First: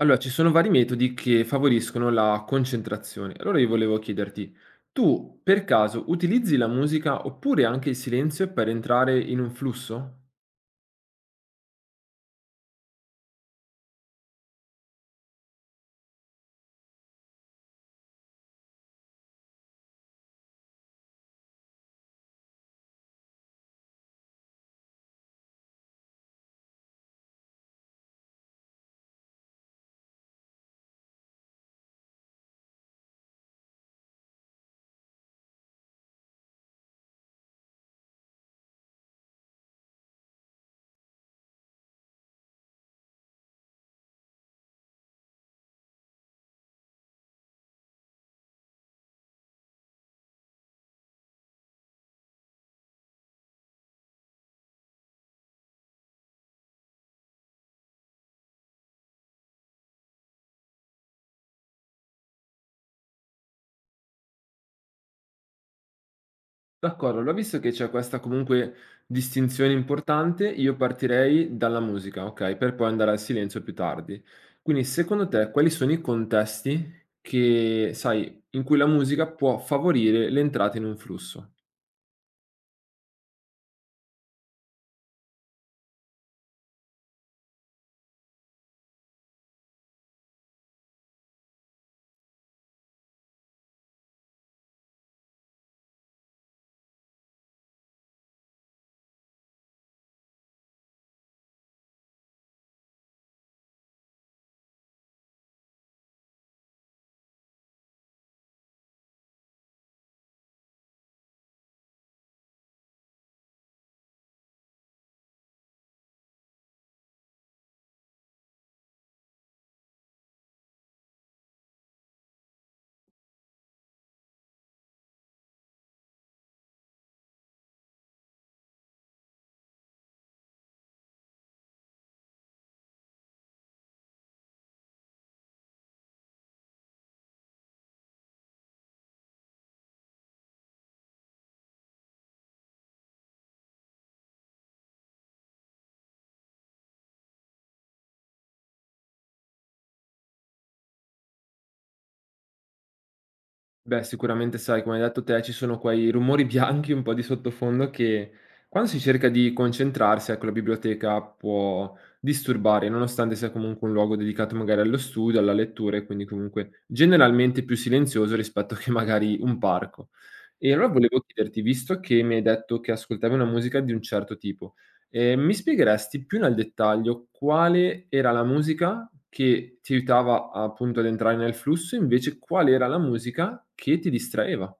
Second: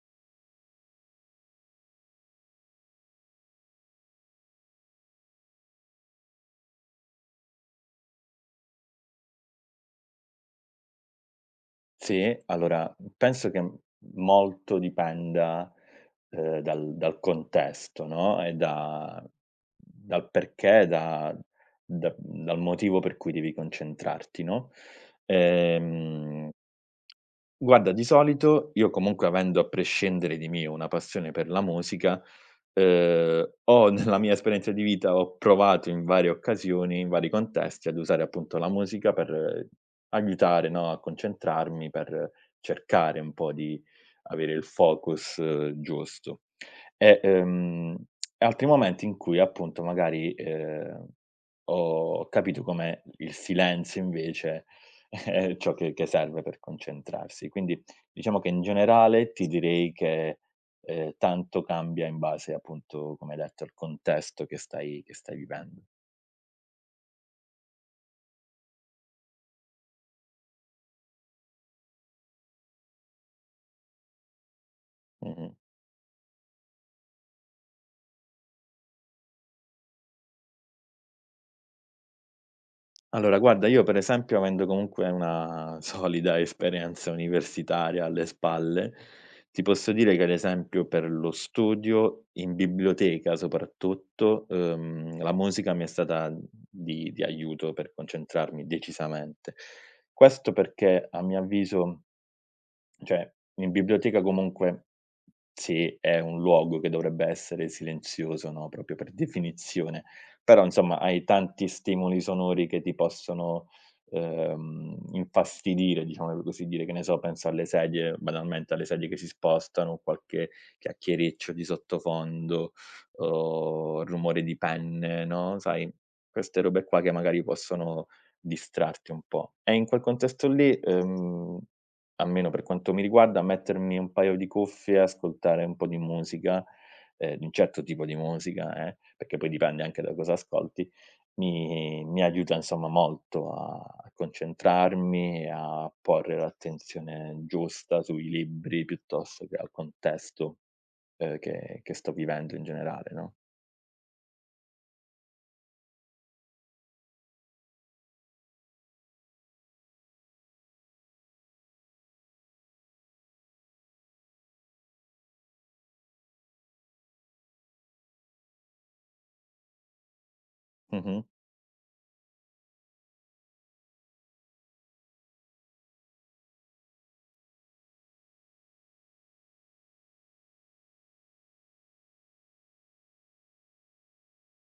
Allora, ci sono vari metodi che favoriscono la concentrazione. Allora io volevo chiederti, tu per caso utilizzi la musica oppure anche il silenzio per entrare in un flusso? Sì, allora penso che m molto dipenda, dal contesto, no, e da dal perché, da da dal motivo per cui devi concentrarti, no, ehm guarda, di solito io comunque avendo a prescindere di mio una passione per la musica, ho nella mia esperienza di vita ho provato in varie occasioni, in vari contesti, ad usare appunto la musica per aiutare, no, a concentrarmi, per cercare un po' di avere il focus, giusto. E, ehm, Altri momenti in cui appunto magari, ho capito come il silenzio invece, ciò che serve per concentrarsi. Quindi diciamo che in generale ti direi che, tanto cambia in base appunto, come hai detto, al contesto che stai vivendo. D'accordo, allora visto che c'è questa comunque distinzione importante, io partirei dalla musica, ok? Per poi andare al silenzio più tardi. Quindi secondo Mh-mh. te quali sono i contesti che, sai, in cui la musica può favorire l'entrata in un flusso? Allora guarda, io per esempio avendo comunque una solida esperienza universitaria alle spalle, ti posso dire che ad esempio per lo studio in biblioteca soprattutto, la musica mi è stata di aiuto per concentrarmi decisamente. Questo perché a mio avviso, cioè, in biblioteca comunque sì, è un luogo che dovrebbe essere silenzioso, no, proprio per definizione, però insomma hai tanti stimoli sonori che ti possono, infastidire, diciamo per così dire, che ne so, penso alle sedie, banalmente alle sedie che si spostano, qualche chiacchiereccio di sottofondo, o rumore di penne, no, sai, queste robe qua che magari possono distrarti un po'. E in quel contesto lì, almeno per quanto mi riguarda, mettermi un paio di cuffie, ascoltare un po' di musica, di un certo tipo di musica, perché poi dipende anche da cosa ascolti, mi aiuta insomma molto a concentrarmi, a porre l'attenzione giusta sui libri piuttosto che al contesto, che sto vivendo in generale, no. Beh, sicuramente sai, come hai detto te, ci sono quei rumori bianchi un po' di sottofondo che quando si cerca di concentrarsi, ecco, la biblioteca può disturbare, nonostante sia comunque un luogo dedicato magari allo studio, alla lettura e quindi comunque generalmente più silenzioso rispetto che magari un parco. E allora volevo Mh-mh. chiederti, visto che mi hai detto che ascoltavi una musica di un certo tipo, mi spiegheresti più nel dettaglio quale era la musica che ti aiutava appunto ad entrare nel flusso, invece qual era la musica che ti distraeva?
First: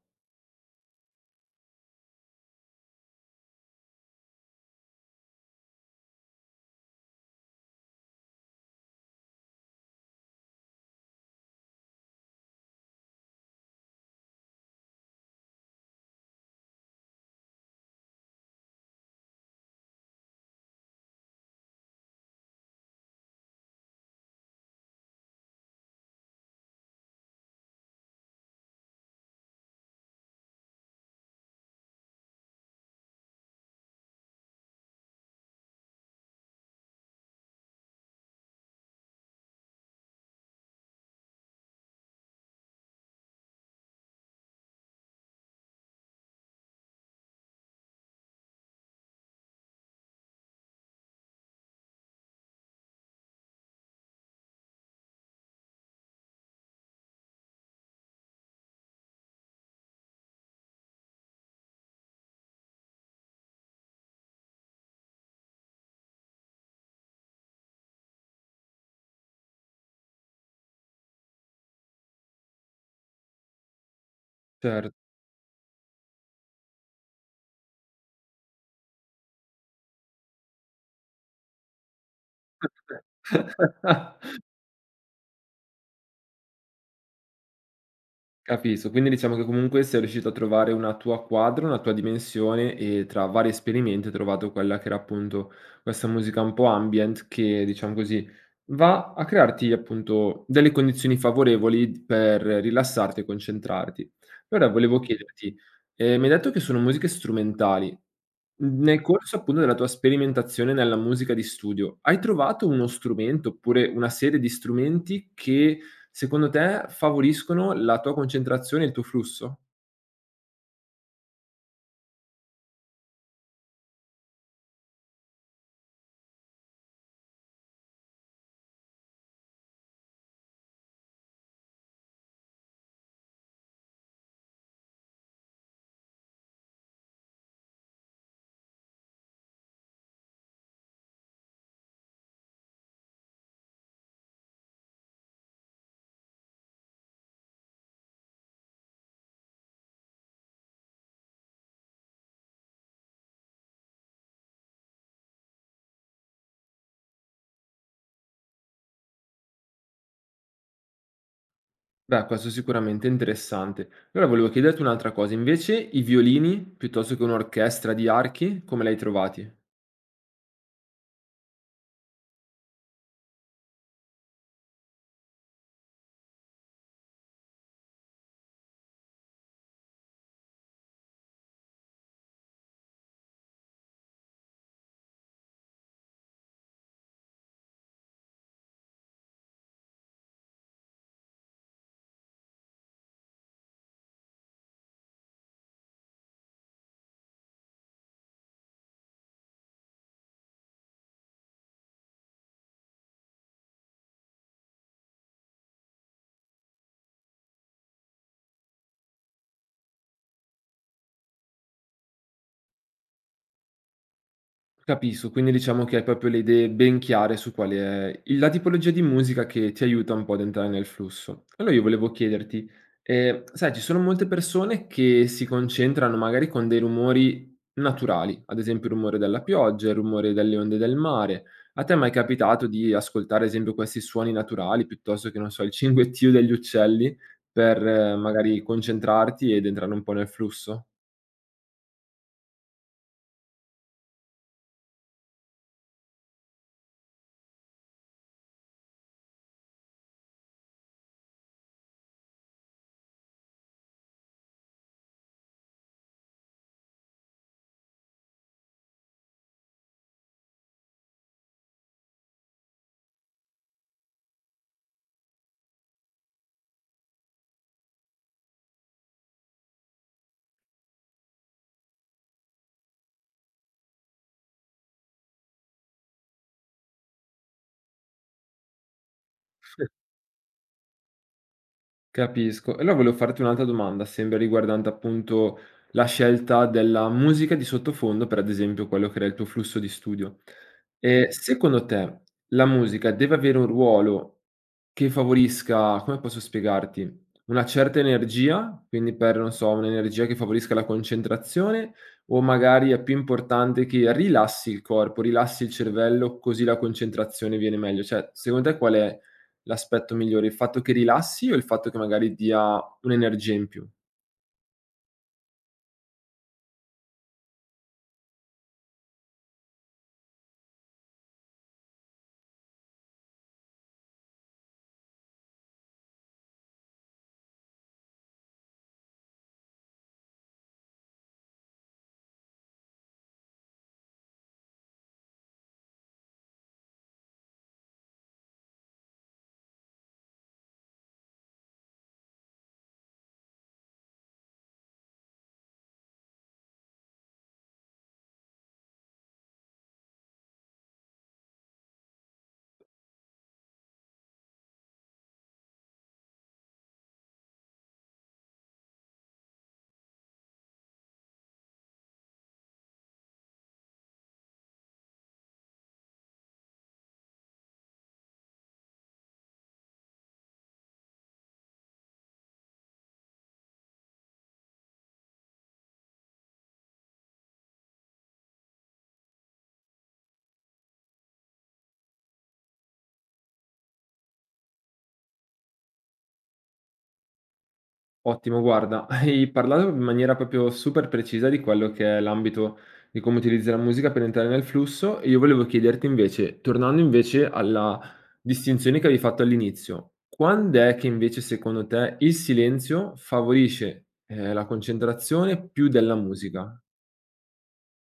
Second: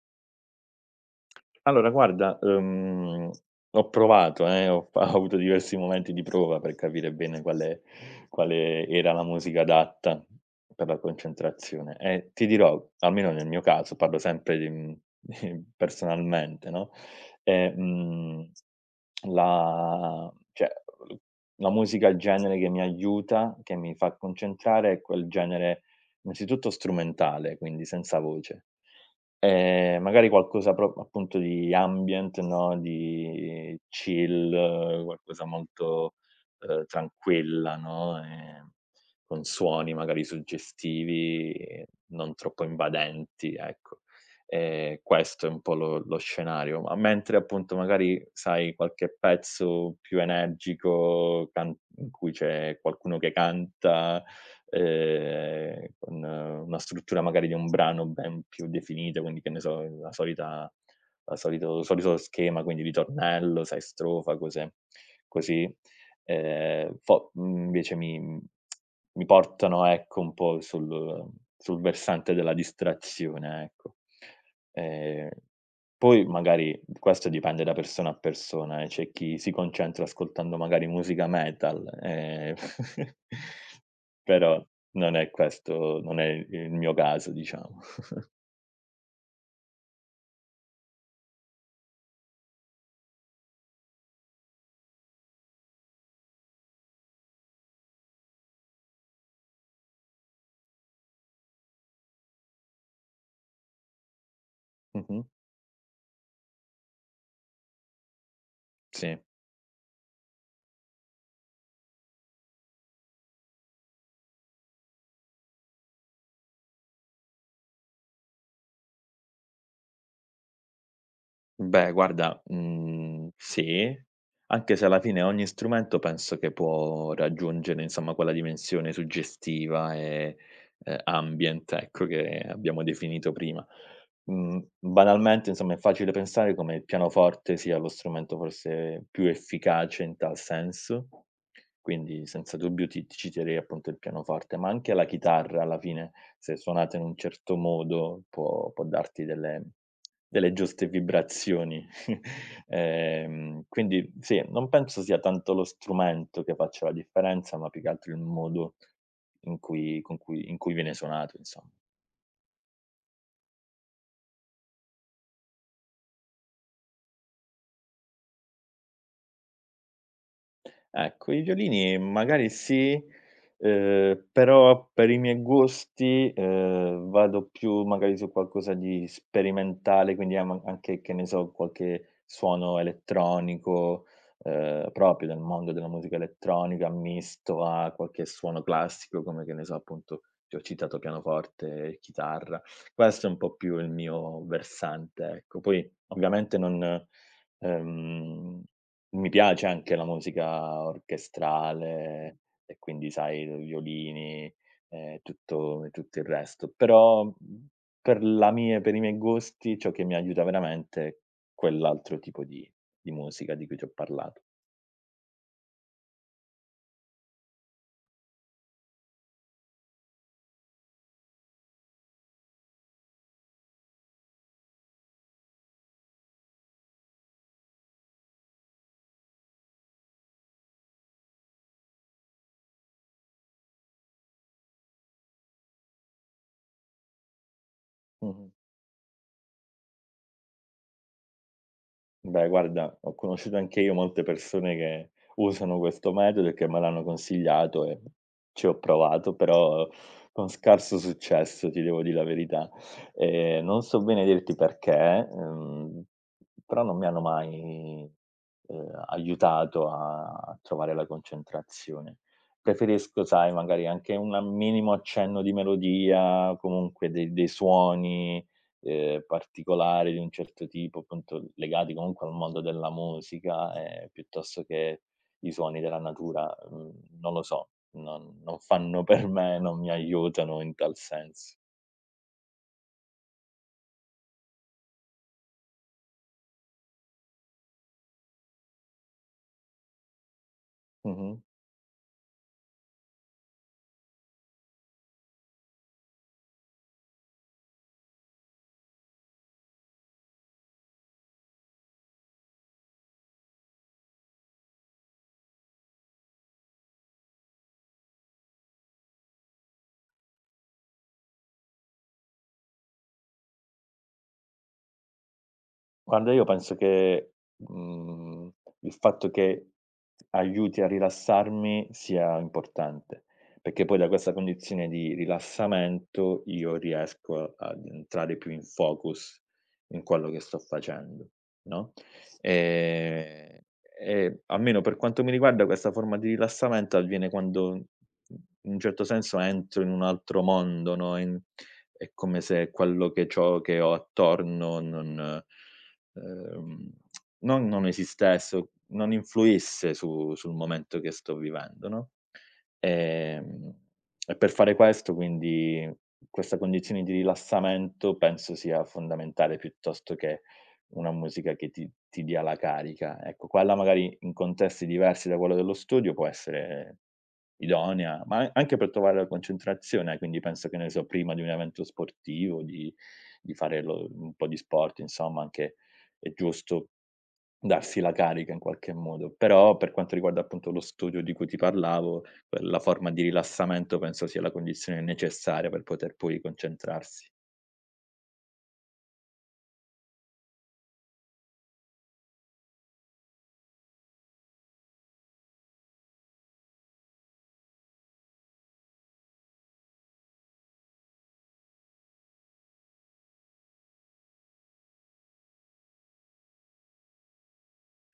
Allora guarda, ho provato, ho fa ho avuto diversi momenti di prova per capire bene quale era la musica adatta per la concentrazione e ti dirò, almeno nel mio caso, parlo sempre di personalmente, no, ehm, mhmm, la cioè, uhm, la musica, il genere che mi aiuta, che mi fa concentrare è quel genere innanzitutto strumentale, quindi senza voce. Magari qualcosa pro appunto di ambient, no, di chill, qualcosa molto, tranquilla, no, con suoni magari suggestivi, non troppo invadenti, ecco. Questo è un po' lo scenario, ma mentre appunto magari, sai, qualche pezzo più energico, can in cui c'è qualcuno che canta, con, una struttura magari di un brano ben più definita, quindi che ne so, la solita la solito il solito schema, quindi ritornello, sai, strofa, cose così. Invece mi portano, ecco, un po' sul versante della distrazione, ecco. Cer Ehm, Poi magari questo dipende da persona a persona, c'è chi si concentra ascoltando magari musica metal, però non è il mio caso diciamo. Capisco, quindi diciamo che comunque sei riuscito a trovare una tua quadra, una tua dimensione e tra vari esperimenti hai trovato quella che era appunto questa musica un po' ambient che, diciamo così, va a crearti appunto delle condizioni favorevoli per rilassarti e concentrarti. Allora volevo Mh-mh, chiederti, mi hai detto che sono musiche strumentali, Mhmm, nel sì. corso appunto della tua sperimentazione nella musica di studio, hai trovato uno strumento, oppure una serie di strumenti che secondo te favoriscono la tua concentrazione e il tuo flusso? Beh guarda, sì, anche se alla fine ogni strumento penso che può raggiungere insomma quella dimensione suggestiva e, ambient, ecco, che abbiamo definito prima. Mhmm, banalmente insomma è facile pensare come il pianoforte sia lo strumento forse più efficace in tal senso. Quindi senza dubbio ti citerei appunto il pianoforte, ma anche la chitarra alla fine, se suonata in un certo modo, può darti delle giuste vibrazioni. Quindi sì, non penso sia tanto lo strumento che faccia la differenza, ma più che altro il modo in cui viene suonato, insom Beh, questo sicuramente è interessante. Allora volevo chiederti un'altra cosa, invece i violini piuttosto che un'orchestra di archi, come li hai trovati? ecco, i violini magari sì, però per i miei gusti, vado più magari su qualcosa di sperimentale, quindi a ma anche, che ne so, qualche suono elettronico, proprio del mondo della musica elettronica, misto a qualche suono classico come, che ne so, appunto, ti ho citato pianoforte e chitarra. Questo è un po' più il mio versante, ecco. Poi ovviamente non, ehm mi piace anche la musica orchestrale e quindi sai, violini e tutto il resto, però, per i miei gusti, ciò che mi aiuta veramente è quell'altro tipo di musica di cui ti ho parlato. Capisco, quindi diciamo che hai proprio le idee ben chiare su qual è il la tipologia di musica che ti aiuta un po' ad entrare nel flusso. Allora io volevo chiederti, sai ci sono molte persone che si concentrano magari con dei rumori naturali, ad esempio il rumore della pioggia, il rumore delle onde del mare. A te è mai capitato di ascoltare, ad esempio, questi suoni naturali piuttosto che, non so, il cinguettio degli uccelli per Mh-mh. magari concentrarti ed entrare un po' nel flusso? Beh, guarda, ho conosciuto anche io molte persone che usano questo metodo e che me l'hanno consigliato e ci ho provato, però con scarso successo, ti devo dire la verità. Non so bene dirti perché, però non mi hanno mai, aiutato a trovare la concentrazione. Preferisco, sai, magari anche un a minimo accenno di melodia, comunque dei suoni, particolari di un certo tipo, appunto legati comunque al mondo della musica, piuttosto che i suoni della natura, mhmm, non lo so, non fanno per me, non mi aiutano in tal senso. Capisco. E allora volevo farti un'altra domanda, sempre riguardante appunto la scelta della musica di sottofondo per ad esempio quello che era il tuo flusso di studio. Mh-mh. Secondo te la musica deve avere un ruolo che favorisca, come posso spiegarti, una certa energia, quindi per, non so, un'energia che favorisca la concentrazione o magari è più importante che rilassi il corpo, rilassi il cervello, così la concentrazione viene meglio? Cioè, secondo te qual è l'aspetto migliore? Il fatto che rilassi o il fatto che magari dia un'energia in più? Guarda, io penso che, il fatto che aiuti a rilassarmi sia importante, perché poi da questa condizione di rilassamento io riesco ad entrare più in focus in quello che sto facendo, no, ehm, e almeno per quanto mi riguarda questa forma di rilassamento avviene quando, mhmm, in un certo senso entro in un altro mondo, no, in è come se quello che c'ho che ho attorno Ehm, non esistesse o non influisse su sul momento che sto vivendo, no, ehm, e per fare questo quindi questa condizione di rilassamento penso sia fondamentale piuttosto che una musica che ti dia la carica. Ecco, quella magari in contesti diversi da quello dello studio può essere idonea, ma a anche per trovare la concentrazione, quindi penso che ne so, prima di un evento sportivo, di fare lo un po' di sport, insomma anche è giusto darsi la carica in qualche modo. Però per quanto riguarda appunto lo studio di cui ti parlavo, quella forma di rilassamento penso sia la condizione necessaria per poter poi concentrarsi. Ottimo, guarda, hai parlato in maniera proprio super precisa di quello che è l'ambito di come utilizzi la musica per entrare nel flusso e io volevo chiederti invece, tornando invece alla distinzione che avevi fatto all'inizio, quando è che invece secondo te il silenzio favorisce, la concentrazione più della musica?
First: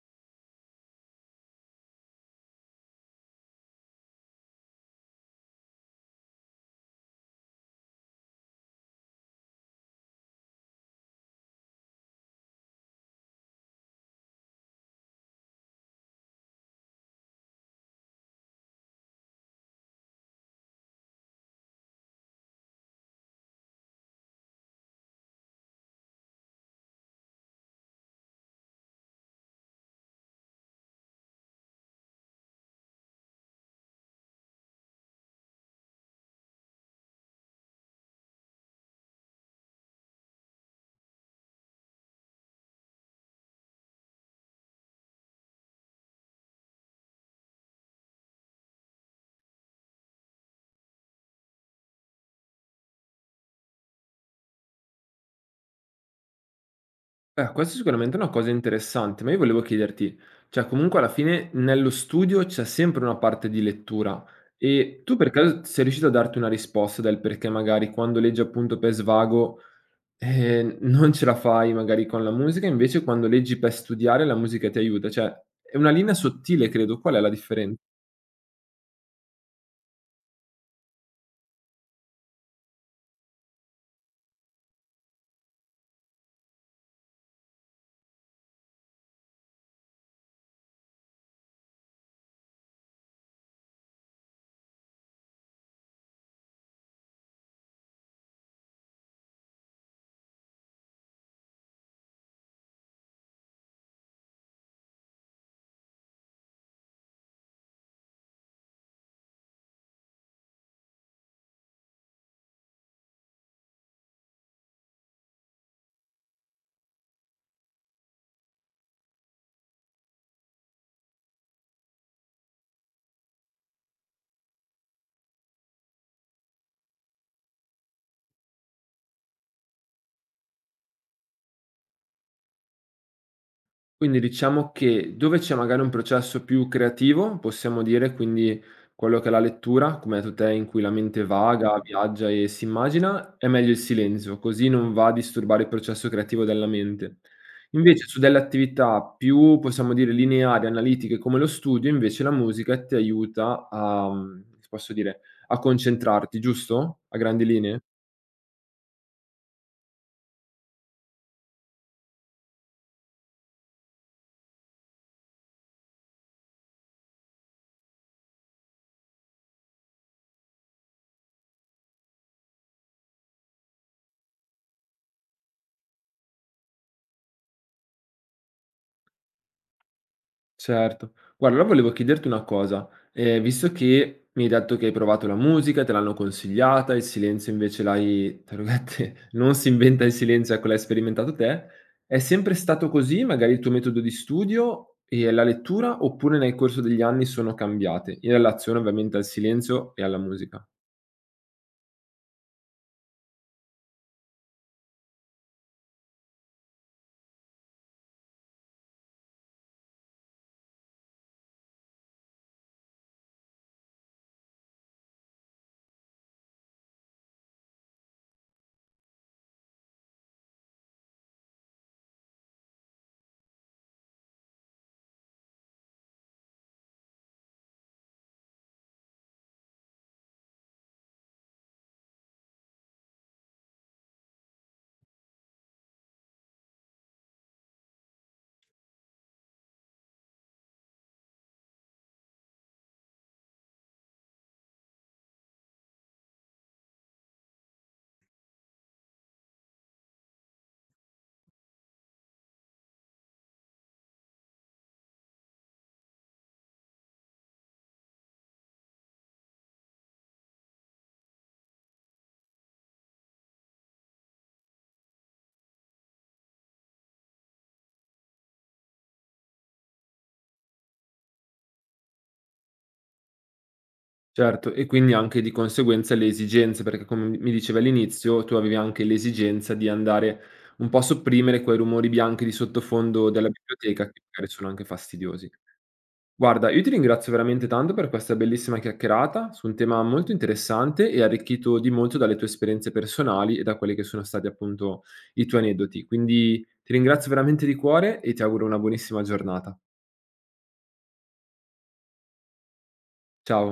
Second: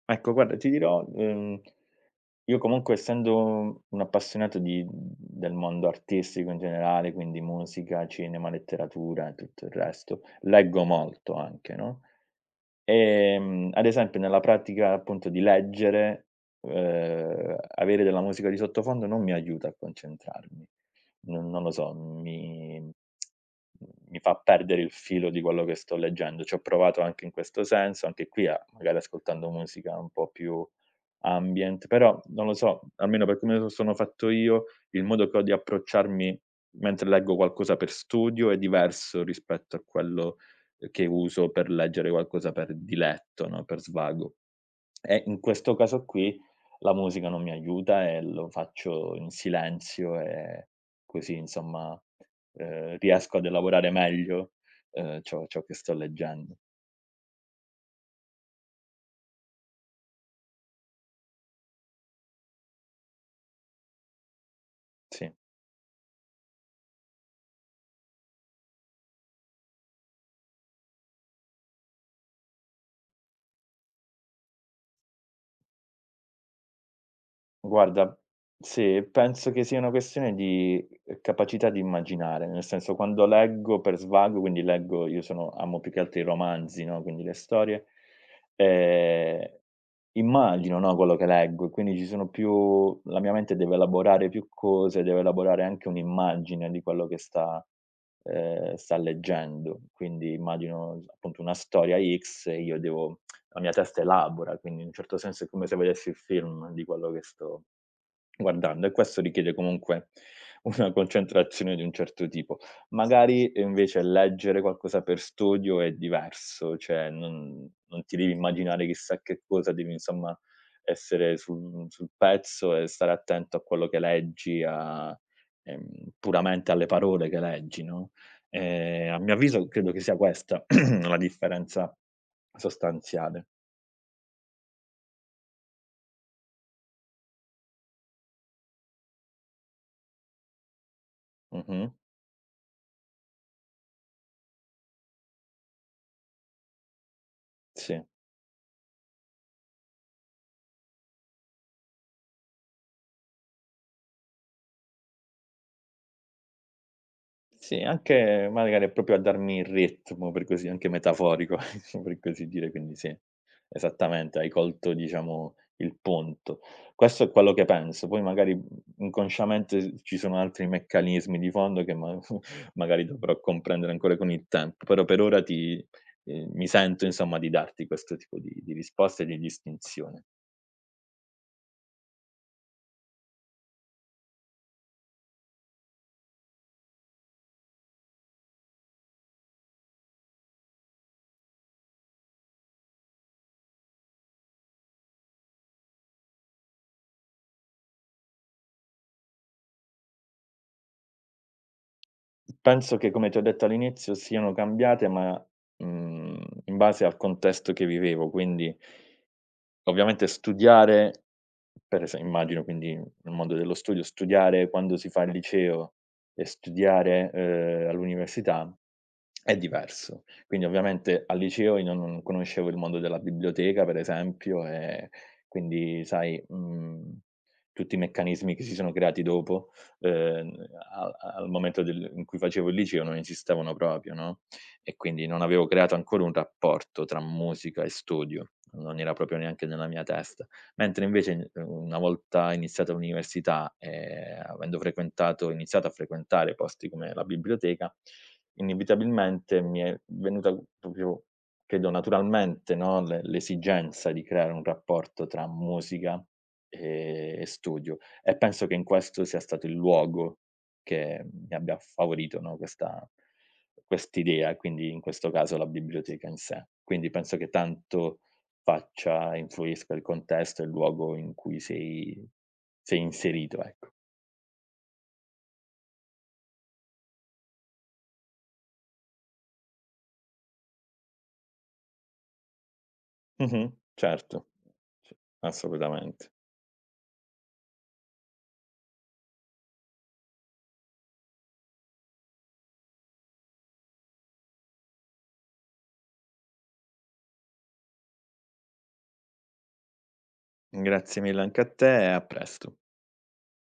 Ecco, guarda, ti dirò, io comunque essendo un appassionato di del mondo artistico in generale, quindi musica, cinema, letteratura e tutto il resto, leggo molto anche, no. Ad esempio nella pratica appunto di leggere, avere della musica di sottofondo non mi aiuta a concentrarmi. Non lo so, mi fa perdere il filo di quello che sto leggendo. Ci ho provato anche in questo senso, anche qui, a magari ascoltando musica un po' più ambient, però non lo so, almeno per come sono fatto io, il modo che ho di approcciarmi mentre leggo qualcosa per studio è diverso rispetto a quello, che uso per leggere qualcosa per diletto, no, per svago. E in questo caso qui la musica non mi aiuta e lo faccio in silenzio e così insomma, riesco ad elaborare meglio, ciò che sto leggendo. Questa sicuramente è sicuramente una cosa interessante, ma io volevo chiederti, cioè comunque alla fine nello studio c'è sempre una parte di lettura e tu per Sì. caso sei riuscito a darti una risposta del perché magari quando leggi appunto per svago non ce la fai magari con la musica, invece quando leggi per studiare la musica ti aiuta, cioè è una linea sottile credo, qual è la differenza? Guarda, sì, penso che sia una questione di, capacità di immaginare, nel senso quando leggo per svago, quindi leggo io sono amo più che altro i romanzi, no, quindi le storie, ehm, immagino, no, quello che leggo e quindi ci sono più la mia mente deve elaborare più cose, deve elaborare anche un'immagine di quello che sta leggendo. Quindi immagino, appunto, una storia X e io devo la mia testa elabora, quindi in un certo senso è come se vedessi il film di quello che sto guardando e questo richiede comunque una concentrazione di un certo tipo. Magari, invece leggere qualcosa per studio è diverso, cioè non ti devi immaginare chissà che cosa, devi insomma essere sul pezzo e stare attento a quello che leggi, a, puramente alle parole che leggi, no, a mio avviso credo che sia questa la differenza sostanziale. Quindi diciamo che dove c'è magari un processo più creativo, possiamo dire, quindi quello che è la lettura, come hai detto te, in cui la mente vaga, Mh-mh. viaggia e si immagina, è meglio il silenzio, così non va a disturbare il processo creativo della mente. Sì, Invece su delle attività più, possiamo dire, lineari, analitiche come lo studio, invece la musica ti aiuta a mhmm, posso dire, a concentrarti, giusto? A grandi sì, linee? anche magari proprio a darmi il ritmo, per così anche metaforico, per così dire, quindi sì, esattamente, hai colto diciamo il punto. Questo è quello che penso, poi magari, inconsciamente s ci sono altri meccanismi di fondo che ma magari dovrò comprendere ancora con il tempo, però per ora ti mi sento insomma di darti questo tipo di risposta e di distinzione. Certo. Guarda, allora volevo chiederti una cosa, visto che mi hai detto che hai provato la musica, te l'hanno consigliata, il silenzio invece l'hai, tra virgolette, "non si inventa il silenzio", ecco, l'hai sperimentato te, è sempre stato così magari il tuo metodo di studio e la lettura, oppure nel corso degli anni sono cambiate, in relazione ovviamente al silenzio e alla musica? Penso che, come ti ho detto all'inizio, siano cambiate, ma, in base al contesto che vivevo. Quindi, ovviamente studiare per ese immagino quindi nel mondo dello studio, studiare quando si fa il liceo e studiare, all'università è diverso. Quindi ovviamente al liceo io non conoscevo il mondo della biblioteca per esempio, quindi sai, tutti i meccanismi che si sono creati dopo, ehm, a al momento del in cui facevo il liceo non esistevano proprio, no? E quindi non avevo creato ancora un rapporto tra musica e studio, non era proprio neanche nella mia testa. Mentre invece in una volta iniziata l'università, avendo frequentato iniziato a frequentare posti come la biblioteca, inevitabilmente mi è venuta proprio, credo naturalmente, no, l'esigenza di creare un rapporto tra musica, e studio e penso che in questo sia stato il luogo che mi abbia favorito, no, questa quest'idea, quindi in questo caso la biblioteca in sé. Quindi penso che tanto faccia influisca il contesto e il luogo in cui sei inserito, ecco. Certo, e quindi anche di conseguenza le esigenze, perché come mi dicevi all'inizio, tu avevi anche l'esigenza di andare un po' a sopprimere quei rumori bianchi di sottofondo della Mh-mh, biblioteca che certo, magari sono anche c fastidiosi. assolutamente. Guarda, io ti ringrazio veramente tanto per questa bellissima chiacchierata su un tema molto interessante e arricchito di molto dalle tue esperienze personali e da quelli che sono stati appunto i tuoi aneddoti. Quindi ti ringrazio veramente di cuore e ti auguro una buonissima giornata. Grazie mille anche a te e a presto. Ciao.